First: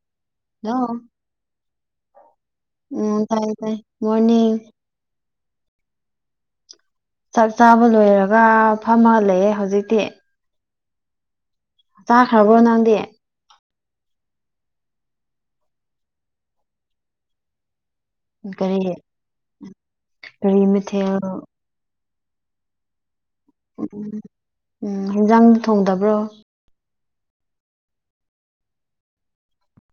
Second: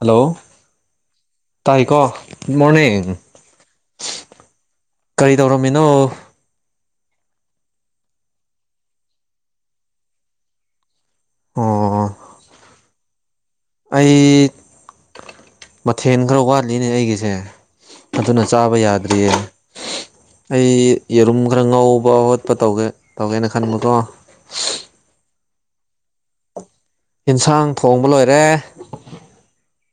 Hello hello ꯇꯥꯏꯀꯣ good morning ꯊꯥꯏ-ꯊꯥꯏ ꯃꯣꯅꯤꯡ ꯀꯔꯤ ꯇꯧꯔꯝꯃꯤꯅꯣ ꯆꯥꯛ ꯆꯥꯕ ꯂꯣꯏꯔꯒ ꯐꯝꯃꯍꯜꯂꯑꯦ ꯍꯧꯖꯤꯛꯇꯤ ꯑꯣ ꯇꯥ ꯈꯕ ꯅꯦꯗꯤ ꯑꯩ ꯃꯊꯦꯜ ꯈꯔ ꯋꯥꯠꯂꯤꯅꯦ ꯑꯩꯒꯤꯁꯦ ꯑꯗꯨꯅ ꯆꯥꯕ ꯀꯔꯤ ꯌꯥꯗ꯭ꯔꯤꯌꯦ ꯀꯔꯤ ꯑꯩ ꯃꯊꯦꯜ ꯌꯦꯔꯨꯝꯒ ꯈꯔ ꯉꯧꯕ ꯈꯣꯠꯄ ꯇꯧꯒꯦ ꯇꯧꯒꯦꯅ ꯈꯟꯕꯀꯣ ꯎꯝ ꯎꯝ ꯍꯤꯟꯖꯥꯡꯗ ꯊꯣꯡꯗꯕ꯭ꯔꯣ ꯏꯟꯁꯥꯡ ꯊꯣꯡꯕ ꯂꯣꯏꯔꯦ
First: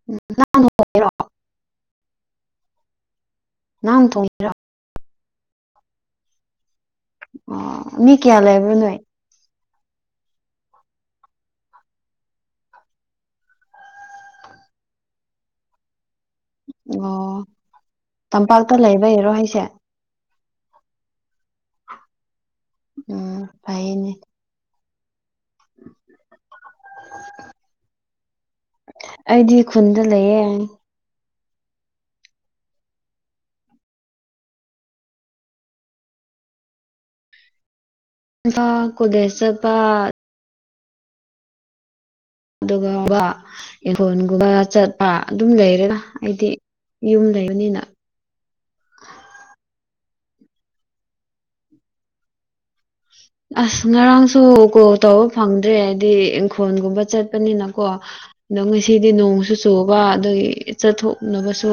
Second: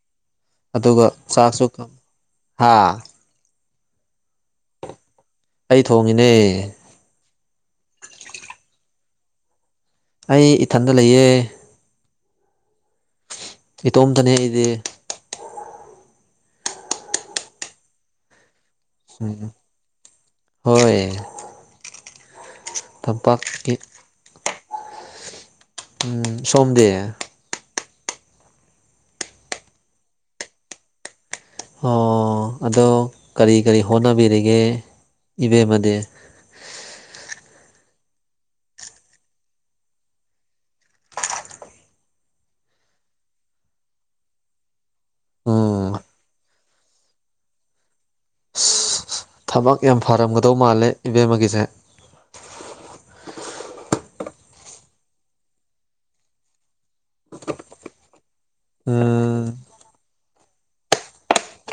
ꯎ ꯑꯗꯨꯒ ꯆꯥꯛꯁꯨ ꯍꯥꯥ ꯅꯪ ꯊꯣꯡꯉꯤꯔ ꯑꯩ ꯊꯣꯡꯉꯤꯅꯦ ꯑꯣ ꯃꯤ ꯀꯌꯥ ꯂꯩꯕ ꯅꯥꯏ ꯑꯩ ꯏꯊꯟꯗ ꯂꯩꯌꯦ ꯏꯇꯣꯝꯇꯅꯦ ꯑꯩꯗꯤ ꯑꯣ ꯇꯝꯄꯥꯛꯇ ꯂꯩꯕꯩꯔꯣ ꯎꯝ ꯑꯩꯁꯦ ꯍꯣꯏ ꯎꯝ ꯇꯝꯄꯥꯛꯀꯤ ꯐꯥꯏꯅꯦ ꯎꯝ ꯁꯣꯝꯗꯦ ꯑꯩꯗꯤ ꯈꯨꯟꯗ ꯂꯩꯌꯦ ꯑꯣ ꯑꯗꯣ ꯀꯔꯤ ꯀꯔꯤ ꯍꯣꯠꯅꯕꯤꯔꯤꯒꯦ ꯏꯕꯦꯝꯃꯗꯤ ꯏꯝꯐꯥ ꯀꯣꯂꯦꯁ ꯇ ꯒꯥꯇ ꯑꯗꯨꯒ ꯋꯥ ꯏꯡꯈꯣꯟꯒꯨꯝꯕ ꯆꯠꯄ ꯑꯗꯨꯝ ꯎꯝ ꯂꯩꯔꯦꯗ ꯑꯩꯗꯤ ꯌꯨꯝ ꯂꯩꯕꯅꯤꯅ ꯊꯕꯛ ꯌꯥꯝ ꯐꯔꯝꯒꯗꯧ ꯃꯥꯜꯂꯦ ꯏꯕꯦꯝꯃꯒꯤꯁꯦ ꯑꯁ ꯉꯔꯥꯡꯁꯨ ꯀꯣꯜ ꯇꯧꯕ ꯐꯪꯗ꯭ꯔꯦ ꯍꯥꯏꯗꯤ ꯏꯪꯈꯣꯜꯒꯨꯝꯕ ꯆꯠꯄꯅꯤꯅꯀꯣ ꯅꯪ ꯁꯤꯗꯤ ꯅꯣ ꯎꯝ ꯆꯨꯕ ꯑꯗꯒꯤ ꯆꯠꯊꯣꯛꯅꯕꯁꯨ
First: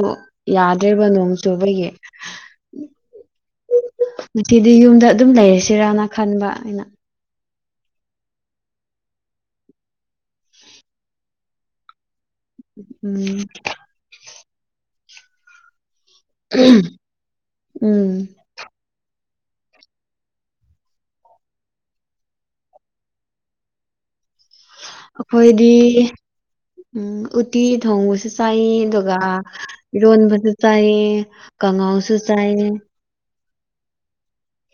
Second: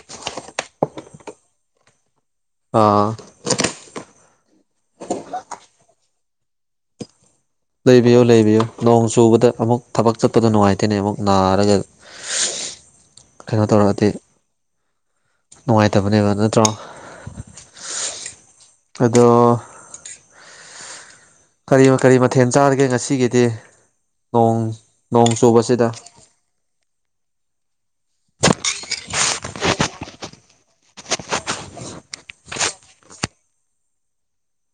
ꯌꯥꯗ꯭ꯔꯦꯕ ꯅꯣꯡ ꯆꯨꯕꯒꯤ ꯑꯥ ꯉꯁꯤꯗꯤ ꯌꯨꯝꯗ ꯑꯗꯨꯝ ꯂꯩꯔꯁꯤꯔꯥꯅ ꯈꯟꯕ ꯑꯩꯅ ꯂꯩꯕꯤꯌꯨ ꯂꯩꯕꯤꯌꯨ ꯅꯣꯡ ꯆꯨꯕꯗ ꯑꯃꯨꯛ ꯊꯕꯛ ꯆꯠꯄꯗ ꯅꯨꯡꯉꯥꯏꯇꯦꯅꯦ ꯑꯃꯨꯛ ꯅꯥꯔꯒ ꯎꯝ ꯀꯩꯅꯣ ꯇꯧꯔꯛꯑꯗꯤ ꯅꯨꯡꯉꯥꯏꯇꯕꯅꯦꯕ ꯅꯠꯇ꯭ꯔꯣ ꯎꯝ ꯑꯗꯣ ꯀꯔꯤ ꯀꯔꯤ ꯃꯊꯦꯜ ꯆꯥꯔꯤꯒꯦ ꯉꯁꯤꯒꯤꯗꯤ ꯅꯣꯡ ꯅꯣꯡ ꯑꯩꯈꯣꯏꯗꯤ ꯆꯨꯕꯁꯤꯗ ꯎꯝ ꯎꯇꯤ ꯊꯣꯡꯕꯁꯨ ꯆꯥꯏꯌꯦ ꯑꯗꯨꯒ ꯏꯔꯣꯟꯕꯁꯨ ꯆꯥꯏ ꯀꯉꯥꯎꯁꯨ ꯆꯥꯏ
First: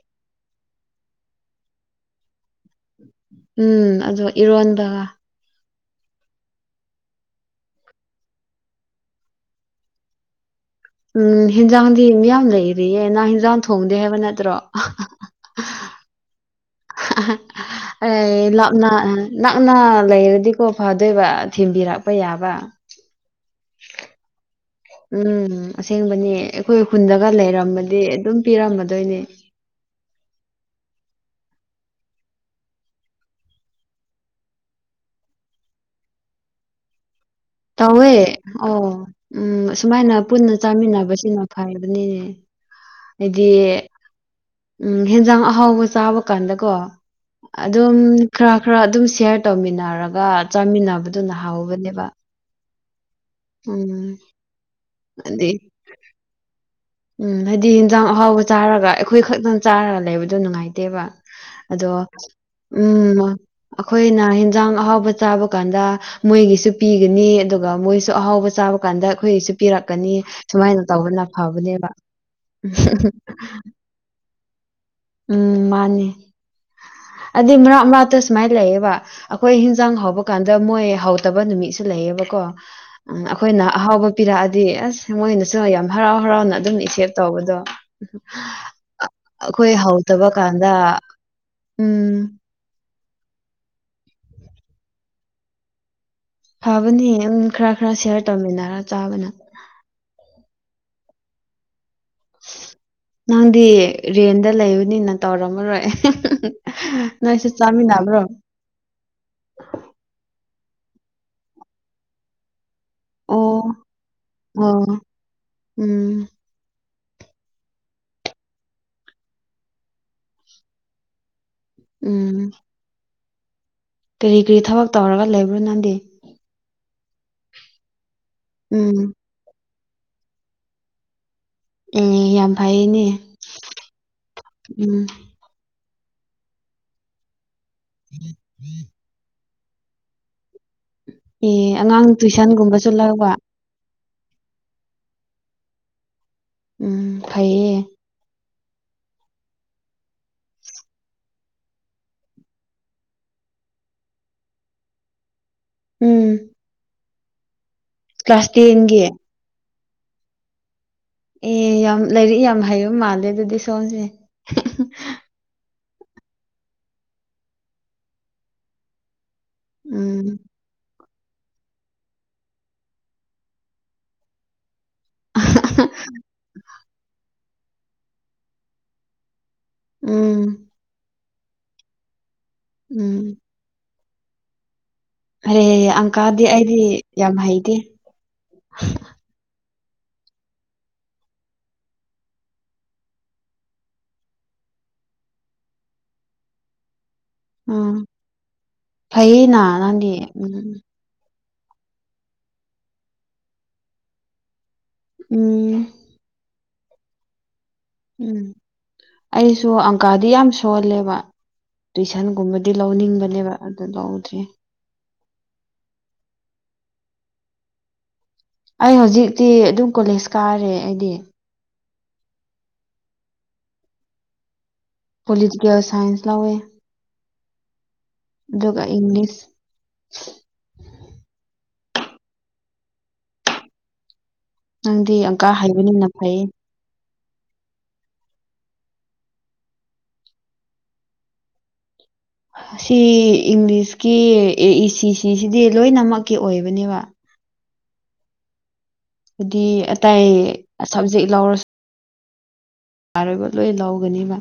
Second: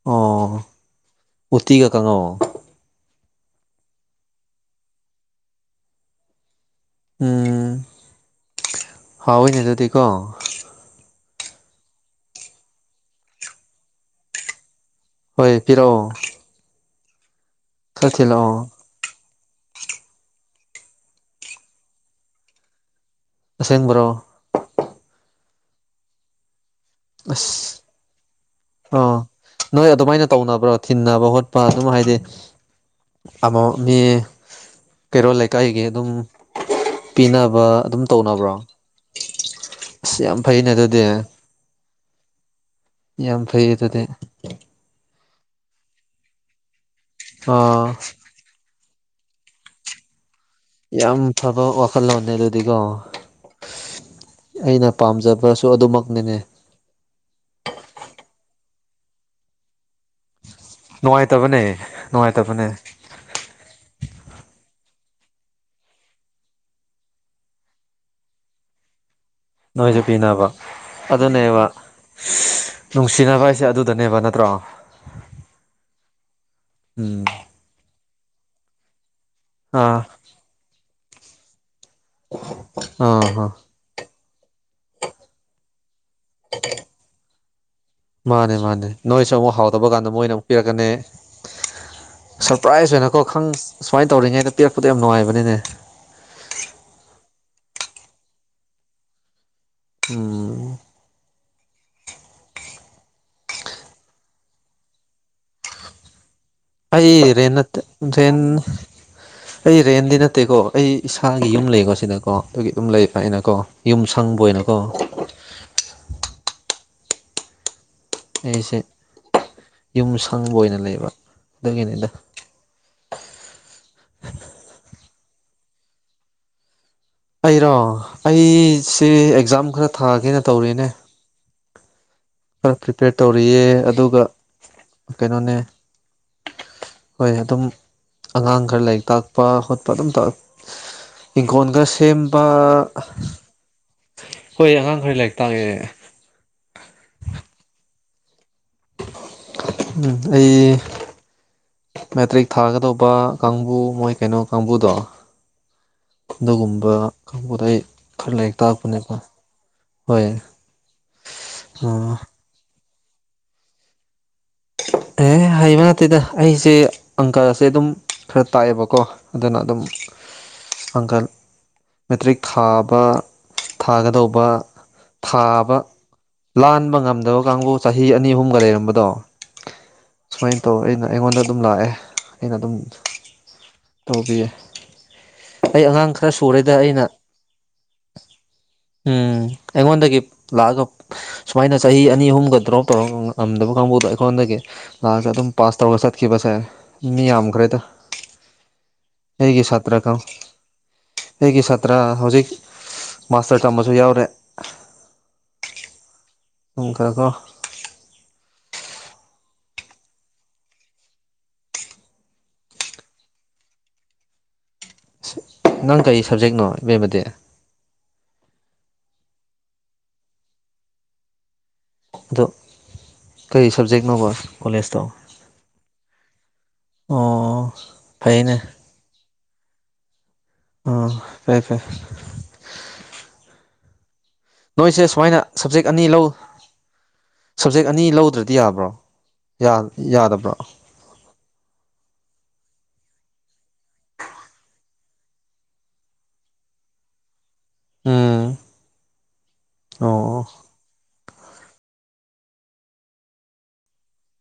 ꯑꯣ ꯎꯠꯇꯤꯒ ꯀꯪꯉꯣ ꯎꯝ ꯑꯗꯨꯒ ꯏꯔꯣꯟꯕꯒ ꯎꯝ ꯍꯥꯎꯏꯅꯦ ꯑꯗꯨꯗꯤꯀꯣ ꯎꯝ ꯍꯦꯟꯖꯥꯡꯗꯤ ꯃꯤꯌꯥꯝ ꯂꯩꯔꯤꯌꯦ ꯅꯪ ꯍꯦꯟꯖꯥꯡ ꯊꯣꯡꯗꯦ ꯍꯥꯏꯕ ꯅꯠꯇ꯭ꯔꯣ ꯑꯥꯍꯍ ꯍꯣꯏ ꯄꯤꯔꯛꯑꯣ ꯑ ꯈꯔ ꯊꯤꯜꯂꯛꯑꯣ ꯂꯞꯅ ꯅꯛꯅ ꯂꯩꯔꯗꯤꯀꯣ ꯐꯗꯣꯏꯕ ꯊꯤꯟꯕꯤꯔꯛꯄ ꯌꯥꯕ ꯑꯁꯦꯡꯕ꯭ꯔꯣ ꯎꯝ ꯑꯁꯦꯡꯕꯅꯤ ꯑꯩꯈꯣꯏ ꯍ ꯈꯨꯟꯗꯒ ꯂꯩꯔꯃꯗꯤ ꯑꯗꯨꯝ ꯑꯣ ꯄꯤꯔꯝꯃꯗꯣꯏꯅꯦ ꯅꯣꯏ ꯑꯗꯨꯃꯥꯏꯅ ꯇꯧꯅꯕ꯭ꯔꯣ ꯊꯤꯟꯅꯕ ꯈꯣꯠꯄ ꯑꯗꯨꯝ ꯍꯥꯏꯗꯤ ꯑꯃ ꯃꯤ ꯀꯩꯔꯣꯜ ꯂꯩꯀꯥꯏꯒꯤ ꯑꯗꯨꯝ ꯄꯤꯅꯕ ꯑꯗꯨꯝ ꯇꯧꯋꯦ ꯇꯧꯅꯕ꯭ꯔꯣ ꯑꯣ ꯎꯝ ꯁꯨꯃꯥꯏꯅ ꯑꯁ ꯌꯥꯝ ꯄꯨꯟꯅ ꯐꯩꯅꯦ ꯑꯗꯨꯗꯤ ꯆꯥꯃꯤꯟꯅꯕꯁꯤꯅ ꯐ ꯑꯗꯨꯅꯤꯅꯦ ꯌꯥꯝ ꯑꯩꯗꯤ ꯐꯩ ꯑꯗꯨꯗꯤ ꯎꯝ ꯍꯦꯟꯖꯥꯡ ꯑꯍꯥꯎꯕ ꯆꯥꯕ ꯀꯥꯟꯗꯀꯣ ꯑꯥ ꯑꯗꯨꯝ ꯈꯔ ꯈꯔ ꯑꯗꯨꯝ ꯁꯌꯔ ꯇꯧꯃꯤꯟꯅꯔꯒ ꯆꯥꯃꯤꯟꯅꯕꯗꯨꯅ ꯍꯥꯎꯕꯅꯦꯕ ꯐꯅꯦ ꯑꯗꯨꯗꯤꯀꯣ ꯎꯝ ꯑꯩꯅ ꯑꯗꯤ ꯄꯥꯝꯖꯕꯁꯨ ꯑꯗꯨꯃꯛꯅꯤꯅꯦ ꯎꯝ ꯍꯥꯏꯗꯤ ꯌꯦꯟꯖꯥꯡ ꯑꯍꯥꯎꯕ ꯆꯥꯔꯒ ꯑꯩꯈꯣꯏ ꯈꯛꯇꯪ ꯆꯥꯔꯒ ꯂꯩꯕꯗꯣ ꯅꯨꯡꯉꯥꯏꯇꯦ ꯇꯦꯕ ꯅꯨꯡꯉꯥꯏꯇꯕꯅꯦ ꯑꯗꯣ ꯅꯨꯡꯉꯥꯏꯇꯕꯅꯦ ꯎꯝ ꯑꯩꯈꯣꯏꯅ ꯌꯦꯟꯖꯥꯡ ꯑꯍꯥꯎꯕ ꯆꯥꯕ ꯀꯥꯟꯗ ꯃꯣꯏꯒꯤꯁꯨ ꯄꯤꯒꯅꯤ ꯑꯗꯨꯒ ꯃꯣꯏꯁꯨ ꯑꯍꯥꯎꯕ ꯆꯥꯕ ꯀꯥꯟꯗ ꯑꯩꯈꯣꯏꯒꯤꯁꯨ ꯅꯣꯏꯁꯨ ꯄꯤꯔꯛꯀꯅꯤ ꯄꯤꯅꯕ ꯁꯨꯃꯥꯏꯅ ꯇꯧꯕꯅ ꯑꯗꯨꯅꯦꯕ ꯐꯕꯅꯦ ꯅꯨꯡꯁꯤꯅꯕ ꯍꯥꯏꯁꯦ ꯑꯗꯨꯗꯅꯦꯕ ꯅꯠꯇ꯭ꯔꯣ ꯎꯝ ꯃꯥꯅꯦ ꯎꯝ ꯍꯥꯏꯗꯤ ꯃꯔꯥ ꯃꯔꯥꯇ ꯁꯨꯃꯥꯏꯅ ꯂꯩꯌꯦꯕ ꯑꯩꯈꯣꯏ ꯍꯤꯟꯖꯥꯡ ꯑꯥ ꯍꯧꯕ ꯀꯥꯟꯗ ꯃꯣꯏ ꯍꯧꯗꯕ ꯅꯨꯃꯤꯠꯁꯨ ꯂꯩꯌꯦꯕ ꯀꯣ ꯎ ꯑꯥ ꯑꯥ ꯑꯩꯈꯣꯏꯅ ꯑꯍꯥꯎꯕ ꯄꯤꯔꯛꯑꯗꯤ ꯑꯁ ꯃꯣꯏꯅꯁꯨ ꯌꯥꯝ ꯍꯔꯥꯎ ꯍꯔꯥꯎꯅ ꯑꯗꯨꯝ ꯏꯦꯞ ꯇꯧꯕꯗꯣ ꯃꯥꯅꯦ ꯃꯥꯅꯦ ꯅꯣꯏꯁꯨ ꯑꯃꯨꯛ ꯑꯩꯈꯣꯏ ꯍꯥꯎꯗꯕ ꯀꯥꯟꯗ ꯍꯧꯇꯕ ꯃꯣꯏꯅ ꯑꯃꯨꯛ ꯀꯥꯟꯗ ꯄꯤꯔꯛꯀꯅꯤ ꯎꯝ ꯄ꯭ꯔꯥꯏꯖ ꯑꯣꯏꯅꯀꯣ ꯈꯪ ꯁꯨꯃꯥꯏꯅ ꯇꯧꯔꯤꯉꯩꯗ ꯄꯤꯔꯛꯄꯗ ꯌꯥꯝ ꯅꯨꯡꯉꯥꯏꯕꯅꯤꯅꯦ ꯐꯕꯅꯤ ꯑꯗꯨꯝ ꯈꯔ ꯈꯔ ꯁꯤꯦꯌꯥꯔ ꯇꯧꯃꯤꯟꯅꯔ ꯆꯥꯕꯅ ꯎꯝ ꯅꯪꯗꯤ ꯔꯦꯟꯗ ꯂꯩꯎꯅꯤꯅ ꯇꯧꯔꯝꯃꯔꯣꯏ ꯑꯩ ꯅꯣꯏꯁꯨ ꯔꯦꯟ ꯅꯠꯇꯦ ꯆꯥꯃꯤꯟꯅꯕ꯭ꯔꯣ ꯗꯦꯟ ꯑꯩ ꯔꯦꯟꯗꯤ ꯅꯠꯇꯦꯀꯣ ꯑꯩ ꯏꯁꯥꯒꯤ ꯌꯨꯝ ꯂꯩꯀꯣ ꯁꯤꯗꯀꯣ ꯑꯗꯨꯒꯤ ꯑꯗꯨꯝ ꯂꯩ ꯉ ꯑꯩꯅꯀꯣ ꯑꯣ ꯌꯨꯝ ꯁꯪꯕ ꯑꯣꯏꯅꯀꯣ ꯑꯣ ꯎꯝ ꯑꯩꯁꯦ ꯌꯨꯝ ꯁꯪꯕ ꯑꯣꯏꯅ ꯂꯩꯕ ꯑꯗꯨꯒꯤꯅꯤꯗ ꯎꯝ ꯀꯔꯤ ꯀꯔꯤ ꯊꯕꯛ ꯇꯧꯔꯒ ꯂꯩꯕ꯭ꯔꯣ ꯅꯪꯗꯤ ꯑꯩꯔꯣ ꯎꯝ ꯑꯩꯁꯦ ꯑꯦꯛꯖꯥꯝ ꯈꯔ ꯊꯥꯒꯦꯅ ꯇꯧꯔꯤꯦꯅꯦ ꯎꯝ ꯌꯥꯝ ꯈꯔ ꯐꯩꯌꯦꯅꯦ ꯄ꯭ꯔꯤꯄꯦꯌꯔ ꯇꯧꯔꯤꯌꯦ ꯑꯗꯨꯒ ꯎꯝ ꯀꯩꯅꯣꯅꯦ ꯍꯣꯏ ꯑꯗꯨꯝ ꯑꯉꯥꯡ ꯈꯔ ꯂꯥꯏꯔꯤꯛ ꯇꯥꯛꯄ ꯈꯣꯠꯄ ꯑꯗꯨꯝ ꯑꯦ ꯏꯪꯈꯣꯟꯒ ꯑꯉꯥꯡ ꯁꯦꯝꯕ ꯇꯨꯏꯁꯟꯒꯨꯝꯕꯁꯨ ꯂꯧꯕ ꯍꯣꯏ ꯑꯉꯥꯡ ꯈꯔ ꯂꯥꯏꯔꯤꯛ ꯇꯥꯛꯑꯦ ꯎꯝ ꯐꯩꯌꯦ ꯎꯝ ꯑꯩ ꯃꯦꯇ꯭ꯔꯤꯛ ꯊꯥꯒꯗꯧꯕ ꯀꯥꯡꯕꯨ ꯃꯣꯏ ꯀꯩꯅꯣ ꯀꯥꯡꯕꯨꯗꯣ ꯎꯝ ꯑꯗꯨꯒꯨꯝꯕ ꯀꯥꯡꯗ ꯑꯩ ꯈꯔ ꯀ꯭ꯂꯥꯁ ꯂꯥꯏꯔꯤꯛ ꯇꯦꯟꯒꯤ ꯇꯥꯛꯔꯛꯄꯅꯦꯕꯣ ꯍꯣꯏ ꯑꯦ ꯌꯥꯝ ꯑꯣ ꯂꯥꯏꯔꯤꯛ ꯌꯥꯝ ꯍꯩꯌꯨ ꯃꯥꯜꯂꯦ ꯑꯗꯨꯗꯤ ꯁꯣꯝꯁꯦ ꯑꯦ ꯍꯩꯕ ꯅꯠꯇꯦꯗ ꯑꯩꯁꯦ ꯑꯪꯀꯁꯦ ꯑꯗꯨꯝ ꯈꯔ ꯇꯥꯛꯑꯦꯕꯀꯣ ꯑꯗꯨꯅ ꯑꯗꯨꯝ ꯎꯝ ꯄꯥꯡꯀꯜ ꯃꯦꯇ꯭ꯔꯤꯛ ꯊꯥꯕ ꯊꯥꯒꯗꯧꯕ ꯊꯥꯕ ꯂꯥꯟꯕ ꯉꯝꯗꯕ ꯀꯥꯡꯕꯨ ꯆꯍꯤ ꯑꯅꯤ ꯑꯍꯨꯝꯒ ꯂꯩꯔꯝꯕꯗꯣ ꯎꯝ ꯁꯨꯃꯥꯏꯅ ꯇꯧ ꯑꯩꯅ ꯑꯩꯉꯣꯟꯗ ꯑꯗꯨꯝ ꯂꯥꯛꯑꯦ ꯑꯩꯅ ꯑꯗꯨꯝ ꯎꯝ ꯇꯧꯕꯕꯤ ꯍꯔꯦ ꯑꯪꯀꯥꯗꯤ ꯑꯩꯗꯤ ꯌꯥꯝ ꯍꯩꯇꯦ ꯎꯝ ꯑꯩꯉꯣꯟꯗꯒꯤ ꯂꯥꯛꯑꯒ ꯁꯨꯃꯥꯏꯅ ꯆꯍꯤ ꯑꯅꯤ ꯑꯍꯨꯝꯒ ꯗ꯭ꯔꯣꯞ ꯇꯧꯔ ꯉꯝꯗꯕ ꯀꯥꯡꯕꯨꯗ ꯐꯗꯦ ꯂꯥꯁ ꯑꯗꯨꯝ ꯄꯥꯁ ꯊ ꯋꯥꯔ ꯇ ꯀꯕꯁꯦ ꯃꯤ ꯌꯥꯝ ꯎꯝ ꯐꯩꯌꯦꯅ ꯁꯥꯇ꯭ꯔ ꯅꯪꯗꯤ ꯀꯥꯡ ꯎꯝ ꯑꯩꯒꯤ ꯁꯥꯇ꯭ꯔ ꯍꯧꯖꯤꯛ ꯃꯥꯁꯇꯔ ꯇꯝꯕꯁꯨ ꯌꯥꯎꯔꯦ ꯎꯝ ꯑꯣꯣꯡꯀꯀꯣ ꯎꯝ ꯑꯩꯁꯨ ꯑꯪꯀꯥꯗꯤ ꯌꯥꯝ ꯁꯣꯜꯂꯦꯕ ꯇꯨꯏꯁꯟꯒꯨꯝꯕꯗꯤ ꯂꯧꯅꯤꯡꯕꯅꯦꯕ ꯑꯗꯨ ꯂꯧꯗ꯭ꯔꯦ ꯅꯪ ꯀꯔꯤ ꯁꯕꯖꯦꯛꯅꯣ ꯏꯕꯦꯝꯕꯗꯤ ꯑꯩ ꯍꯧꯖꯤꯛꯇꯤ ꯑꯗꯨꯝ ꯀꯣꯂꯦꯖ ꯀꯥꯔꯦ ꯑꯩꯗꯤ ꯑꯗꯣ ꯀꯔꯤ ꯁꯕꯖꯦꯛꯅꯣꯕ ꯀꯣꯂꯦꯖꯇꯣ ꯄꯣꯂꯤꯇꯀꯦꯜ ꯁꯥꯏꯟꯁ ꯂꯋꯦ ꯑꯣ ꯐꯩꯅꯦ ꯏꯪꯂꯤꯁ ꯎꯝ ꯐꯦ ꯐꯔꯦ ꯅꯣꯏꯁꯦ ꯅꯪꯗꯤ ꯁꯨꯃꯥꯏꯅ ꯑꯪꯀꯥ ꯁꯞꯖꯦꯛ ꯑꯅꯤ ꯍꯩꯕꯅꯤꯅ ꯂꯧ ꯐꯩꯌꯦ ꯁꯞꯖꯦꯛ ꯑꯅꯤ ꯂꯧꯗ꯭ꯔꯗꯤ ꯌꯥꯕ꯭ꯔꯣ ꯌꯥꯗꯕ꯭ꯔꯣ ꯑꯁꯤ ꯏꯪꯂꯤꯁꯀꯤ ꯑꯦ ꯏ ꯁꯤꯁꯤꯗꯤ ꯂꯣꯏꯅꯃꯛꯀꯤ ꯑꯣꯏꯕꯅꯦꯕ ꯎꯝ ꯍꯥꯗꯤ ꯑꯇꯩ ꯑꯣ ꯁꯞꯖꯦꯛ ꯂꯧꯔꯁꯨ ꯑꯔꯣꯏꯕ ꯂꯣꯏ ꯂꯧꯒꯅꯦꯕ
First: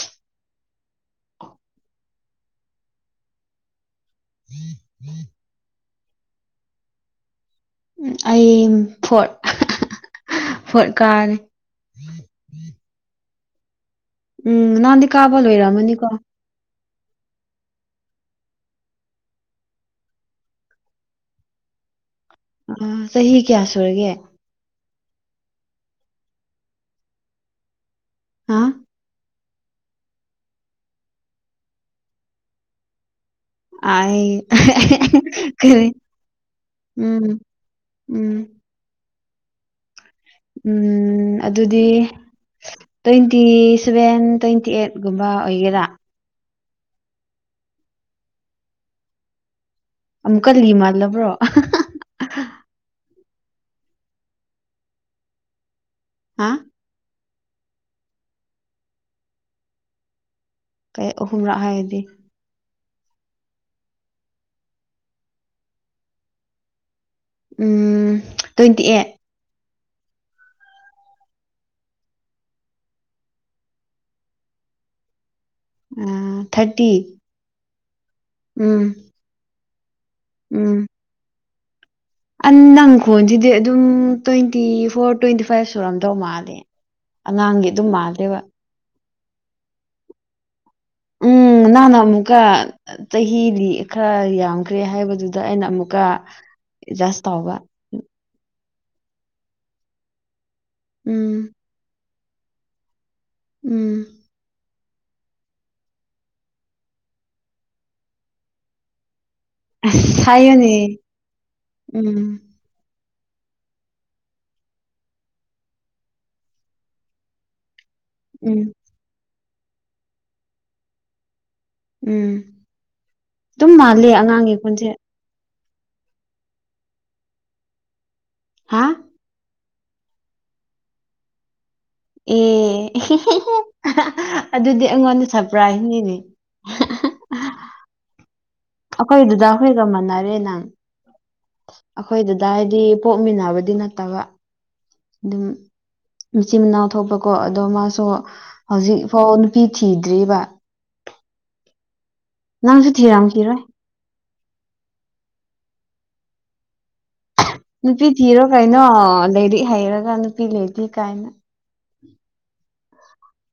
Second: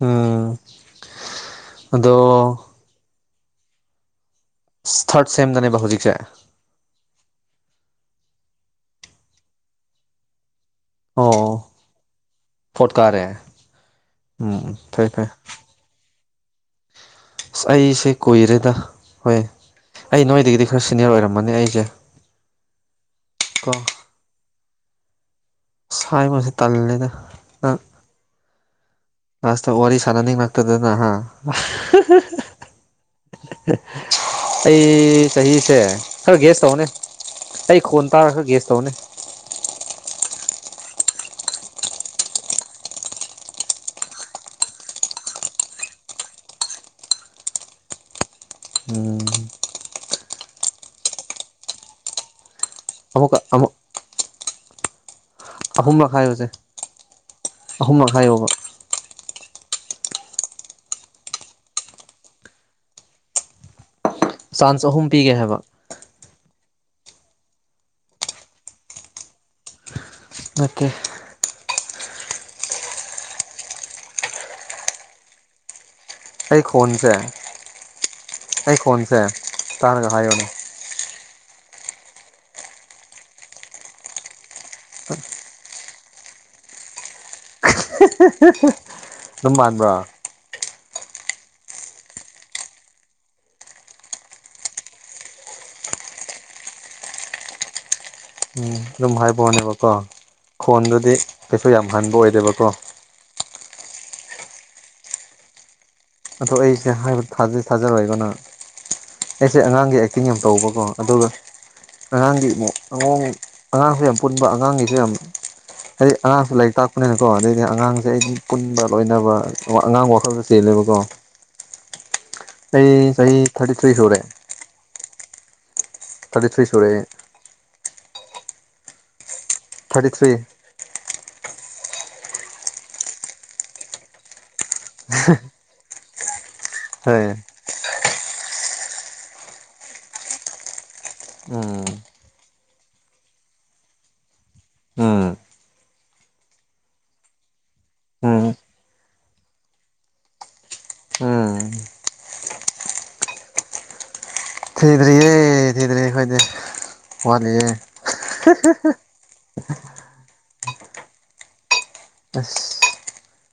ꯎꯝ ꯑꯗꯣ ꯊꯥꯔꯠ ꯁꯦꯝꯗꯅꯦꯕ ꯍꯧꯖꯤꯛꯁꯦ ꯎ ꯑꯩ ꯐ ꯐꯣꯔꯠ ꯀꯥꯔꯦ ꯐꯣꯠꯀꯥꯔꯦ ꯎꯝ ꯅꯥꯟꯗꯤ ꯀꯥꯕꯜ ꯑꯣꯏꯔꯝꯃꯅꯤꯀꯣ ꯑꯁ ꯑꯩꯁꯦ ꯀꯨꯏꯔꯦꯗ ꯍꯣꯏ ꯑꯩ ꯅꯣꯏꯗꯒꯤꯗꯤ ꯈꯔ ꯁꯤꯅꯤꯌꯔ ꯑꯣꯏꯔꯝꯃꯅꯤ ꯑꯩꯁꯦ ꯆꯍꯤ ꯀꯌꯥ ꯀꯣ ꯁꯨꯔꯒꯦ ꯁꯥꯏꯕꯁꯦ ꯇꯜꯂꯦꯗ ꯍꯥ ꯑꯁꯇ ꯋꯥꯔꯤ ꯁꯥꯟꯅꯅꯤꯡꯉꯛꯇꯗꯅꯍ ꯑꯩ ꯑꯩ ꯆꯍꯤꯁꯦ ꯀꯔꯤ ꯈꯔ ꯒ꯭ꯦꯁ ꯇꯧꯅꯦ ꯎꯝ ꯑꯩ ꯈꯣꯟ ꯎꯝ ꯇꯥꯔꯒ ꯒꯦꯁ ꯇꯧꯅꯦ ꯎꯝ ꯑꯗꯨꯗꯤ ꯇ꯭ꯋꯦꯟꯇꯤ ꯁꯚꯦꯟ ꯇ꯭ꯋꯦꯟꯇꯤ ꯑꯩꯠꯀꯨꯝꯕ ꯑꯣꯏꯒꯦꯔꯥ ꯎꯝ ꯑꯃꯨꯛꯀꯜꯂꯤ ꯃꯥꯜꯂꯕ꯭ꯔꯣ ꯑꯃꯨ ꯀ ꯑꯃꯨꯛ ꯑꯍꯨꯝꯂꯛ ꯍꯥꯏꯌꯨꯁꯦ ꯍꯥ ꯑꯍꯨꯝꯂꯛ ꯍꯥꯏꯌꯣꯕ ꯀꯩ ꯑꯍꯨꯝꯔꯛ ꯍꯥꯏꯌꯦꯗꯤ ꯆꯥꯟꯁ ꯑꯍꯨꯝ ꯄꯤꯒꯦ ꯍꯥꯏꯕ ꯎꯝ ꯇ꯭ꯋꯦꯟꯇꯤ ꯑꯩꯠ ꯑꯠꯇꯦ ꯑꯩ ꯊꯥꯔꯇꯤ ꯈꯣꯟꯁꯦ ꯑꯩ ꯎꯝ ꯈꯣꯟꯁꯦ ꯇꯥꯔꯒ ꯍꯥꯏꯌꯣꯅꯦ ꯎꯝ ꯅꯪꯈꯣꯟꯁꯤꯗꯤ ꯑꯗꯨꯝ ꯇ꯭ꯋꯦꯟꯇꯤ ꯐꯣꯔ ꯇ꯭ꯋꯦꯟꯇꯤ ꯐꯥꯏꯚ ꯁꯨꯔꯝꯗꯧ ꯃꯥꯜꯂꯦ ꯑꯉꯥꯡꯒꯤ ꯑꯗꯨꯝ ꯃꯥꯜꯂꯦꯕ ꯑꯗꯨꯝ ꯃꯥꯟꯕ꯭ꯔꯥ ꯎꯝ ꯅꯅ ꯑꯃꯨꯀ ꯆꯍꯤꯗꯤ ꯈꯔ ꯌꯥꯝꯈ꯭ꯔꯦ ꯍꯥꯏꯕꯗꯨꯗ ꯑꯩꯅ ꯑꯃꯨꯛꯀ ꯑꯦꯗꯖꯁ ꯇꯧꯕ ꯎꯝ ꯑꯗꯨꯝ ꯍꯥꯏꯕꯣꯅꯦꯕꯀꯣ ꯈꯣꯟꯗꯨꯗꯤ ꯎꯝ ꯀꯩꯁꯨ ꯌꯥꯝ ꯍꯟꯕ ꯑꯣꯏꯗꯦꯕꯀꯣ ꯎꯝ ꯑꯗꯣ ꯑꯩꯁꯦ ꯍꯥꯏꯕ ꯊꯥꯖꯔꯣꯏꯦꯒꯅ ꯑꯩꯁꯦ ꯑꯉꯥꯡꯒꯤ ꯑꯁ ꯑꯦꯛꯇꯤꯡ ꯌꯥꯝ ꯍꯥꯏꯌꯨꯅꯦ ꯇꯧꯕꯀꯣ ꯑꯗꯨꯒ ꯎꯝ ꯑꯉꯥꯡꯒꯤ ꯑꯃꯨꯛ ꯑꯉꯣꯡ ꯑꯉꯥꯡꯁ ꯌꯥꯝ ꯄꯨꯟꯕ ꯑꯉꯥꯡꯒꯤꯁꯨ ꯌꯥꯝ ꯍꯥꯏꯗꯤ ꯑꯉꯥꯡꯁꯨ ꯂꯥꯏꯔꯤꯛ ꯇꯥꯛꯄꯅꯤꯅꯀꯣ ꯑꯗꯩꯗꯤ ꯑꯉꯥꯡ ꯁꯤ ꯑꯩꯗꯤ ꯎꯝ ꯄꯨꯟꯕ ꯂꯣꯏꯅꯕ ꯑꯉꯥꯡꯕ ꯋꯥꯈꯜꯗ ꯆꯦꯜꯂꯦꯕꯀꯣ ꯎꯝ ꯑꯩ ꯆꯍꯤ ꯑꯗꯨꯝ ꯊꯥꯔꯇꯤ ꯊ꯭ꯔꯤ ꯃꯥꯜꯂꯤ ꯑꯉꯥꯡꯒꯤ ꯈꯨꯟꯁꯦ ꯇꯔ ꯐ꯭ꯔꯤ ꯁꯨꯔꯦ ꯍꯥꯦ ꯊꯥꯔꯇꯤ ꯊ꯭ꯔꯤ ꯑꯦ ꯑꯦꯍꯦꯍꯦꯍꯦ ꯑꯥꯍ ꯑꯗꯨꯗꯤ ꯑꯩꯉꯣꯟꯗ ꯁꯔꯄ꯭ꯔꯥꯏꯁ ꯅꯤꯅꯦ ꯍ ꯑꯩꯈꯣꯏꯗꯨꯗ ꯑꯩꯈꯣꯏꯒ ꯃꯟꯅꯔꯦ ꯅꯪ ꯎꯝ ꯑꯩꯈꯣꯏꯗꯨꯗ ꯍꯥꯏꯗꯤ ꯄꯣꯛꯃꯤꯟꯅꯕꯗꯤ ꯅꯠꯇꯕ ꯎꯝ ꯑꯗꯨꯝ ꯃꯆꯤꯟ ꯃꯅꯥꯎ ꯊꯣꯛꯄꯀꯣ ꯑꯗꯣ ꯃꯥꯁꯨ ꯎꯝ ꯍꯧꯖꯤꯛ ꯐꯥꯎ ꯅꯨꯄꯤ ꯊꯤꯗ꯭ꯔꯤꯕ ꯎꯝ ꯅꯪꯁꯨ ꯊꯤꯔꯝꯈꯤꯔꯣꯏ ꯊꯤꯗ꯭ꯔꯤꯌꯦ ꯊꯤꯗ꯭ꯔꯤ ꯑꯈꯣꯏꯗꯤ ꯋꯥꯠꯂꯤꯌꯦ ꯅꯨꯄꯤ ꯊꯤꯔꯣ ꯀꯩꯅꯣ ꯂꯥꯏꯔꯤꯛ ꯍꯩꯔꯒ ꯅꯨꯄꯤ ꯂꯩꯗꯤ ꯀꯥꯏꯅ ꯎ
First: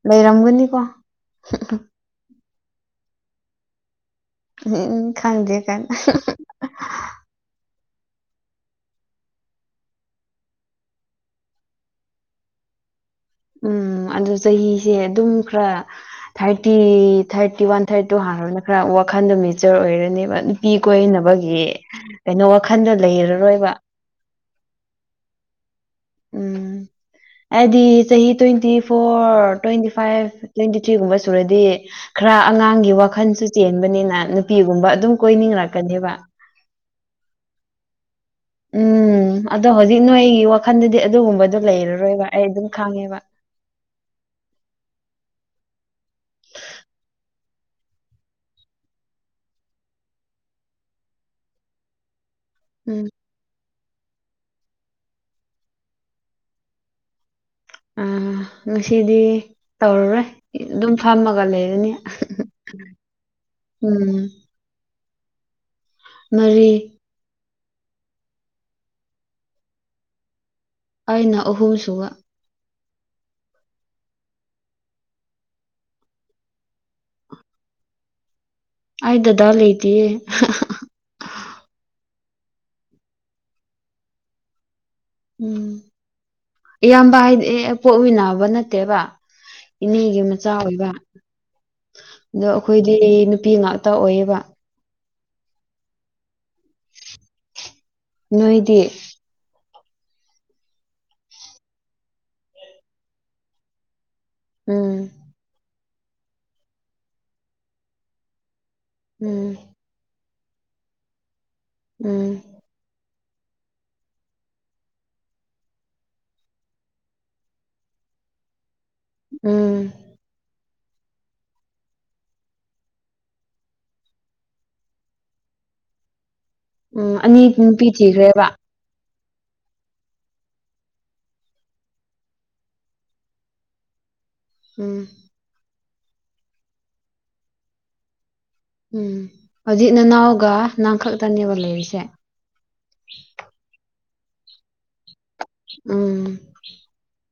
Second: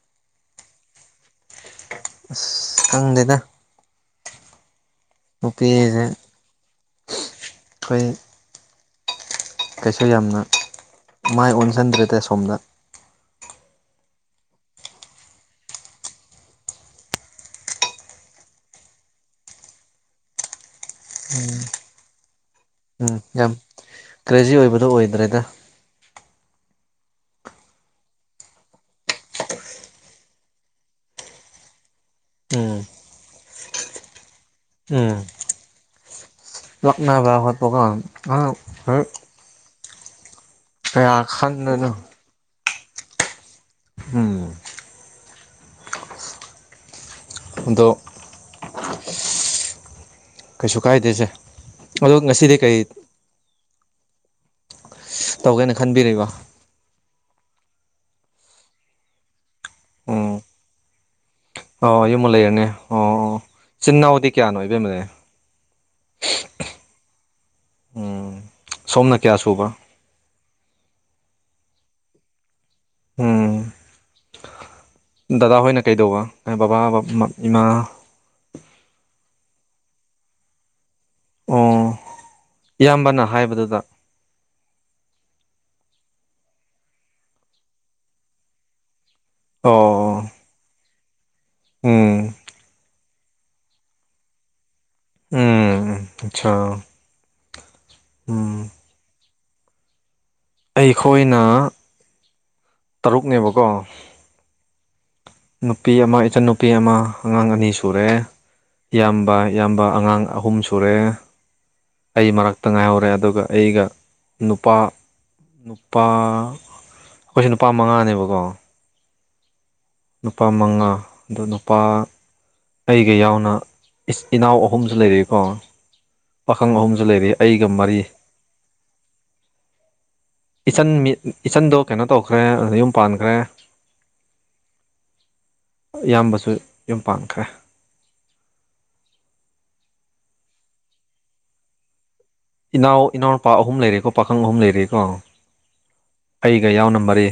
ꯂꯩꯔꯝꯒꯅꯤꯀꯣ ꯍꯪꯗꯦꯗ ꯎꯝ ꯈꯪꯗꯦ ꯀꯅ ꯅꯨꯄꯤꯁꯦ ꯑꯩꯈꯣꯏ ꯀꯩꯁꯨ ꯌꯥꯝꯅ ꯃꯥꯏ ꯑꯣꯟꯁꯤꯟꯗ꯭ꯔꯦ ꯇ ꯁꯣꯝꯗ ꯎꯝ ꯑꯗꯨ ꯆꯍꯤꯁꯦ ꯑꯗꯨꯝ ꯈꯔ thirty thirty one thirty two ꯍꯥꯡꯔꯕꯅꯤꯅ ꯈꯔ ꯋꯥꯈꯜꯗꯣ ꯃꯦꯆꯣꯔ ꯑꯣꯏꯔꯅꯦꯕ ꯃꯤ ꯎꯝ ꯀꯣꯏꯅꯕꯒꯤ ꯀꯩꯅꯣ ꯋꯥꯈꯟꯗꯣ ꯎꯝ ꯌꯥꯝ ꯂꯩꯔꯔꯣꯏꯕ ꯀ꯭ꯔꯦꯖꯤ ꯑꯣꯏꯕꯗꯣ ꯑꯣꯏꯗ꯭ꯔꯦꯗ ꯎꯝ ꯑꯩꯗꯤ ꯆꯍꯤ twenty four twenty five twenty ꯊ꯭ꯔꯤꯒꯨꯝꯕ ꯁꯨꯔꯗꯤ ꯈꯔ ꯎꯝ ꯑꯉꯥꯡꯒꯤ ꯋꯥꯈꯜꯁꯨ ꯆꯦꯟꯕꯅꯤꯅ ꯅꯨꯄꯤꯒꯨꯝꯕ ꯑꯗꯨꯝ ꯀꯣꯏꯅꯤꯡꯔꯛꯀꯅꯦꯕ ꯂꯥꯛꯅꯕ ꯈꯠ ꯄꯀ ꯑ ꯎꯝ ꯑꯗꯣ ꯍꯧꯖꯤꯛ ꯅꯣꯏ ꯑꯩꯒꯤ ꯋꯥꯈꯟꯗꯗꯤ ꯀꯌꯥ ꯑꯗꯨꯒꯨꯝꯕꯗꯣ ꯈꯟꯗꯅꯣ ꯂꯩꯔꯔꯣꯏꯕ ꯑꯩ ꯑꯗꯨꯝ ꯈꯪꯉꯦꯕ ꯎꯝ ꯑꯗꯣ ꯀꯩꯁꯨ ꯀꯥꯏꯗꯦꯁꯦ ꯑꯗꯣ ꯉꯁꯤꯗꯤ ꯀꯔꯤ ꯎꯝ ꯇꯧꯒꯦꯅ ꯈꯟꯕꯤꯔꯤꯕ ꯑ ꯉꯁꯤꯗꯤ ꯇꯧꯔꯨꯔꯣꯏ ꯎꯝ ꯑꯗꯨꯝ ꯐꯝꯃꯒ ꯂꯩꯔꯅꯤ ꯑꯣ ꯌꯨꯝꯃꯣ ꯂꯩꯔꯅꯤ ꯑꯣ ꯆꯤꯟ ꯎꯝ ꯏꯅꯥꯎꯗꯤ ꯀꯌꯥꯅꯣ ꯏꯕꯦꯝ ꯅꯩ ꯃꯔꯤ ꯎ ꯁꯣꯝꯅ ꯀꯌꯥ ꯁꯨꯕ ꯑꯩꯅ ꯑꯍꯨꯝꯁꯨꯕ ꯎꯝ ꯗꯗꯥ ꯍꯣꯏꯅ ꯀꯩꯗꯧꯕ ꯕꯕꯥ ꯕꯃ ꯏꯃꯥ ꯑꯗꯗꯂꯤ ꯑꯇ ꯑꯣ ꯏꯌꯥꯝꯕꯅ ꯍꯥꯏꯕꯗꯨꯗ ꯎꯝ ꯏꯌꯥꯝꯕ ꯍꯥꯏꯗꯤ ꯑꯦ ꯄꯣꯠꯃꯤꯟꯅꯕ ꯅꯠꯇꯦꯕ ꯏꯅꯦꯒꯤ ꯑꯣ ꯃꯆꯥ ꯑꯣꯏꯕ ꯎꯝ ꯑꯗꯣ ꯑꯩꯈꯣꯏꯗꯤ ꯅꯨꯄꯤ ꯉꯥꯛꯇ ꯑꯣꯏꯌꯦꯕ ꯎꯝ ꯑꯆꯥ ꯎꯝ ꯅꯣꯏꯗꯤ ꯑꯩꯈꯣꯏꯅ ꯇꯔꯨꯛꯅꯦꯕꯀꯣ ꯎꯝ ꯅꯨꯄꯤ ꯑꯃ ꯏꯆꯟꯟꯅꯨꯄꯤ ꯑꯃ ꯑꯉꯥꯡ ꯑꯅꯤ ꯁꯨꯔꯦ ꯏꯌꯥꯝꯕ ꯎꯝ ꯏꯌꯥꯝꯕ ꯑꯉꯥꯡ ꯑꯍꯨꯝ ꯁꯨꯔꯦ ꯑꯩ ꯎꯝ ꯃꯔꯛ ꯛꯇ ꯉꯥꯏꯍꯧꯔꯦ ꯑꯗꯨꯒ ꯑꯩꯒ ꯅꯨꯄꯥ ꯅꯨꯄꯥ ꯑꯩꯈꯣꯏꯁꯨ ꯅꯨꯄꯥ ꯃꯉꯥꯅꯦꯕꯀꯣ ꯎꯝ ꯅꯨꯄꯥ ꯃꯉꯥ ꯗꯨ ꯅꯨꯄꯥ ꯑꯩꯒ ꯌꯥꯎꯅ ꯏꯁ ꯏꯅꯥꯎ ꯑꯍꯨꯝꯁꯨ ꯂꯩꯔꯤꯀꯣ ꯄꯥꯈꯪ ꯑꯍꯨꯝꯁꯨ ꯂꯩꯔꯤ ꯑꯩꯒ ꯃꯔꯤ꯫ ꯀꯦꯕ ꯏꯆꯟ ꯃꯤ ꯏꯆꯟꯗꯣ ꯀꯩꯅꯣ ꯇꯧꯈ꯭ꯔꯦ ꯌꯨꯝ ꯄꯥꯟꯈ꯭ꯔꯦ ꯎꯝ ꯏꯌꯥꯝꯕꯁꯨ ꯌꯨꯝ ꯄꯥꯟꯈ꯭ꯔꯦ ꯎꯝ ꯍꯧꯖꯤꯠ ꯅꯅꯥꯎꯒ ꯅꯪꯈꯛꯇꯅꯦꯕ ꯂꯩꯔꯤꯁꯦ ꯏꯅꯥꯎ ꯏꯅꯥꯎꯅꯨꯄꯥ ꯑꯍꯨꯝ ꯂꯩꯔꯦꯀꯣ ꯄꯥꯈꯪ ꯑꯍꯨꯝ ꯂꯩꯔꯦꯀꯣ ꯎꯝ ꯑꯩꯒ ꯌꯥꯎꯅ ꯃꯔꯤ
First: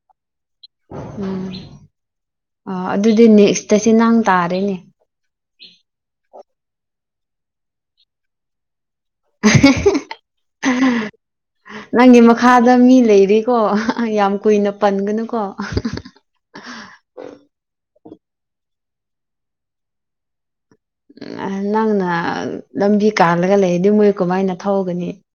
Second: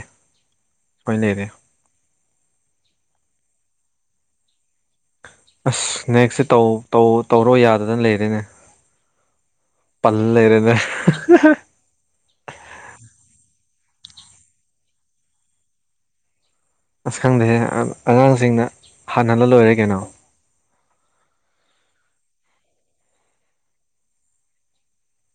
ꯁꯨꯃꯥꯏꯅ ꯎꯝ ꯂꯩꯔꯦ ꯑꯣ ꯑꯗꯨꯗꯤ ꯅꯦꯛꯁꯇꯁꯤ ꯅꯪ ꯇꯥꯔꯅꯦ ꯑꯁ ꯅꯦꯛꯁꯁꯦ ꯇꯧ ꯇꯧꯔꯣ ꯌꯥꯗꯅ ꯂꯩꯔꯅꯦ ꯄꯜꯂ ꯂꯩꯔꯅꯦ ꯅꯪꯒꯤ ꯃꯈꯥꯗ ꯃꯤ ꯂꯩꯔꯤꯀꯣ ꯌꯥꯝ ꯀꯨꯏꯅ ꯄꯟꯒꯅꯨꯀꯣ ꯑꯁ ꯈꯪꯗꯦꯁꯦ ꯑꯉꯥꯡꯁꯤꯡꯅ ꯍꯥꯟꯅꯜꯂ ꯂꯣꯏꯔꯦ ꯀꯩꯅꯣ ꯎ ꯅꯪꯅ ꯂꯝꯕꯤ ꯀꯥꯜꯂꯒ ꯂꯩ ꯑꯗꯨ ꯃꯣꯏ ꯀꯃꯥꯏꯅ ꯊꯧꯒꯅꯤ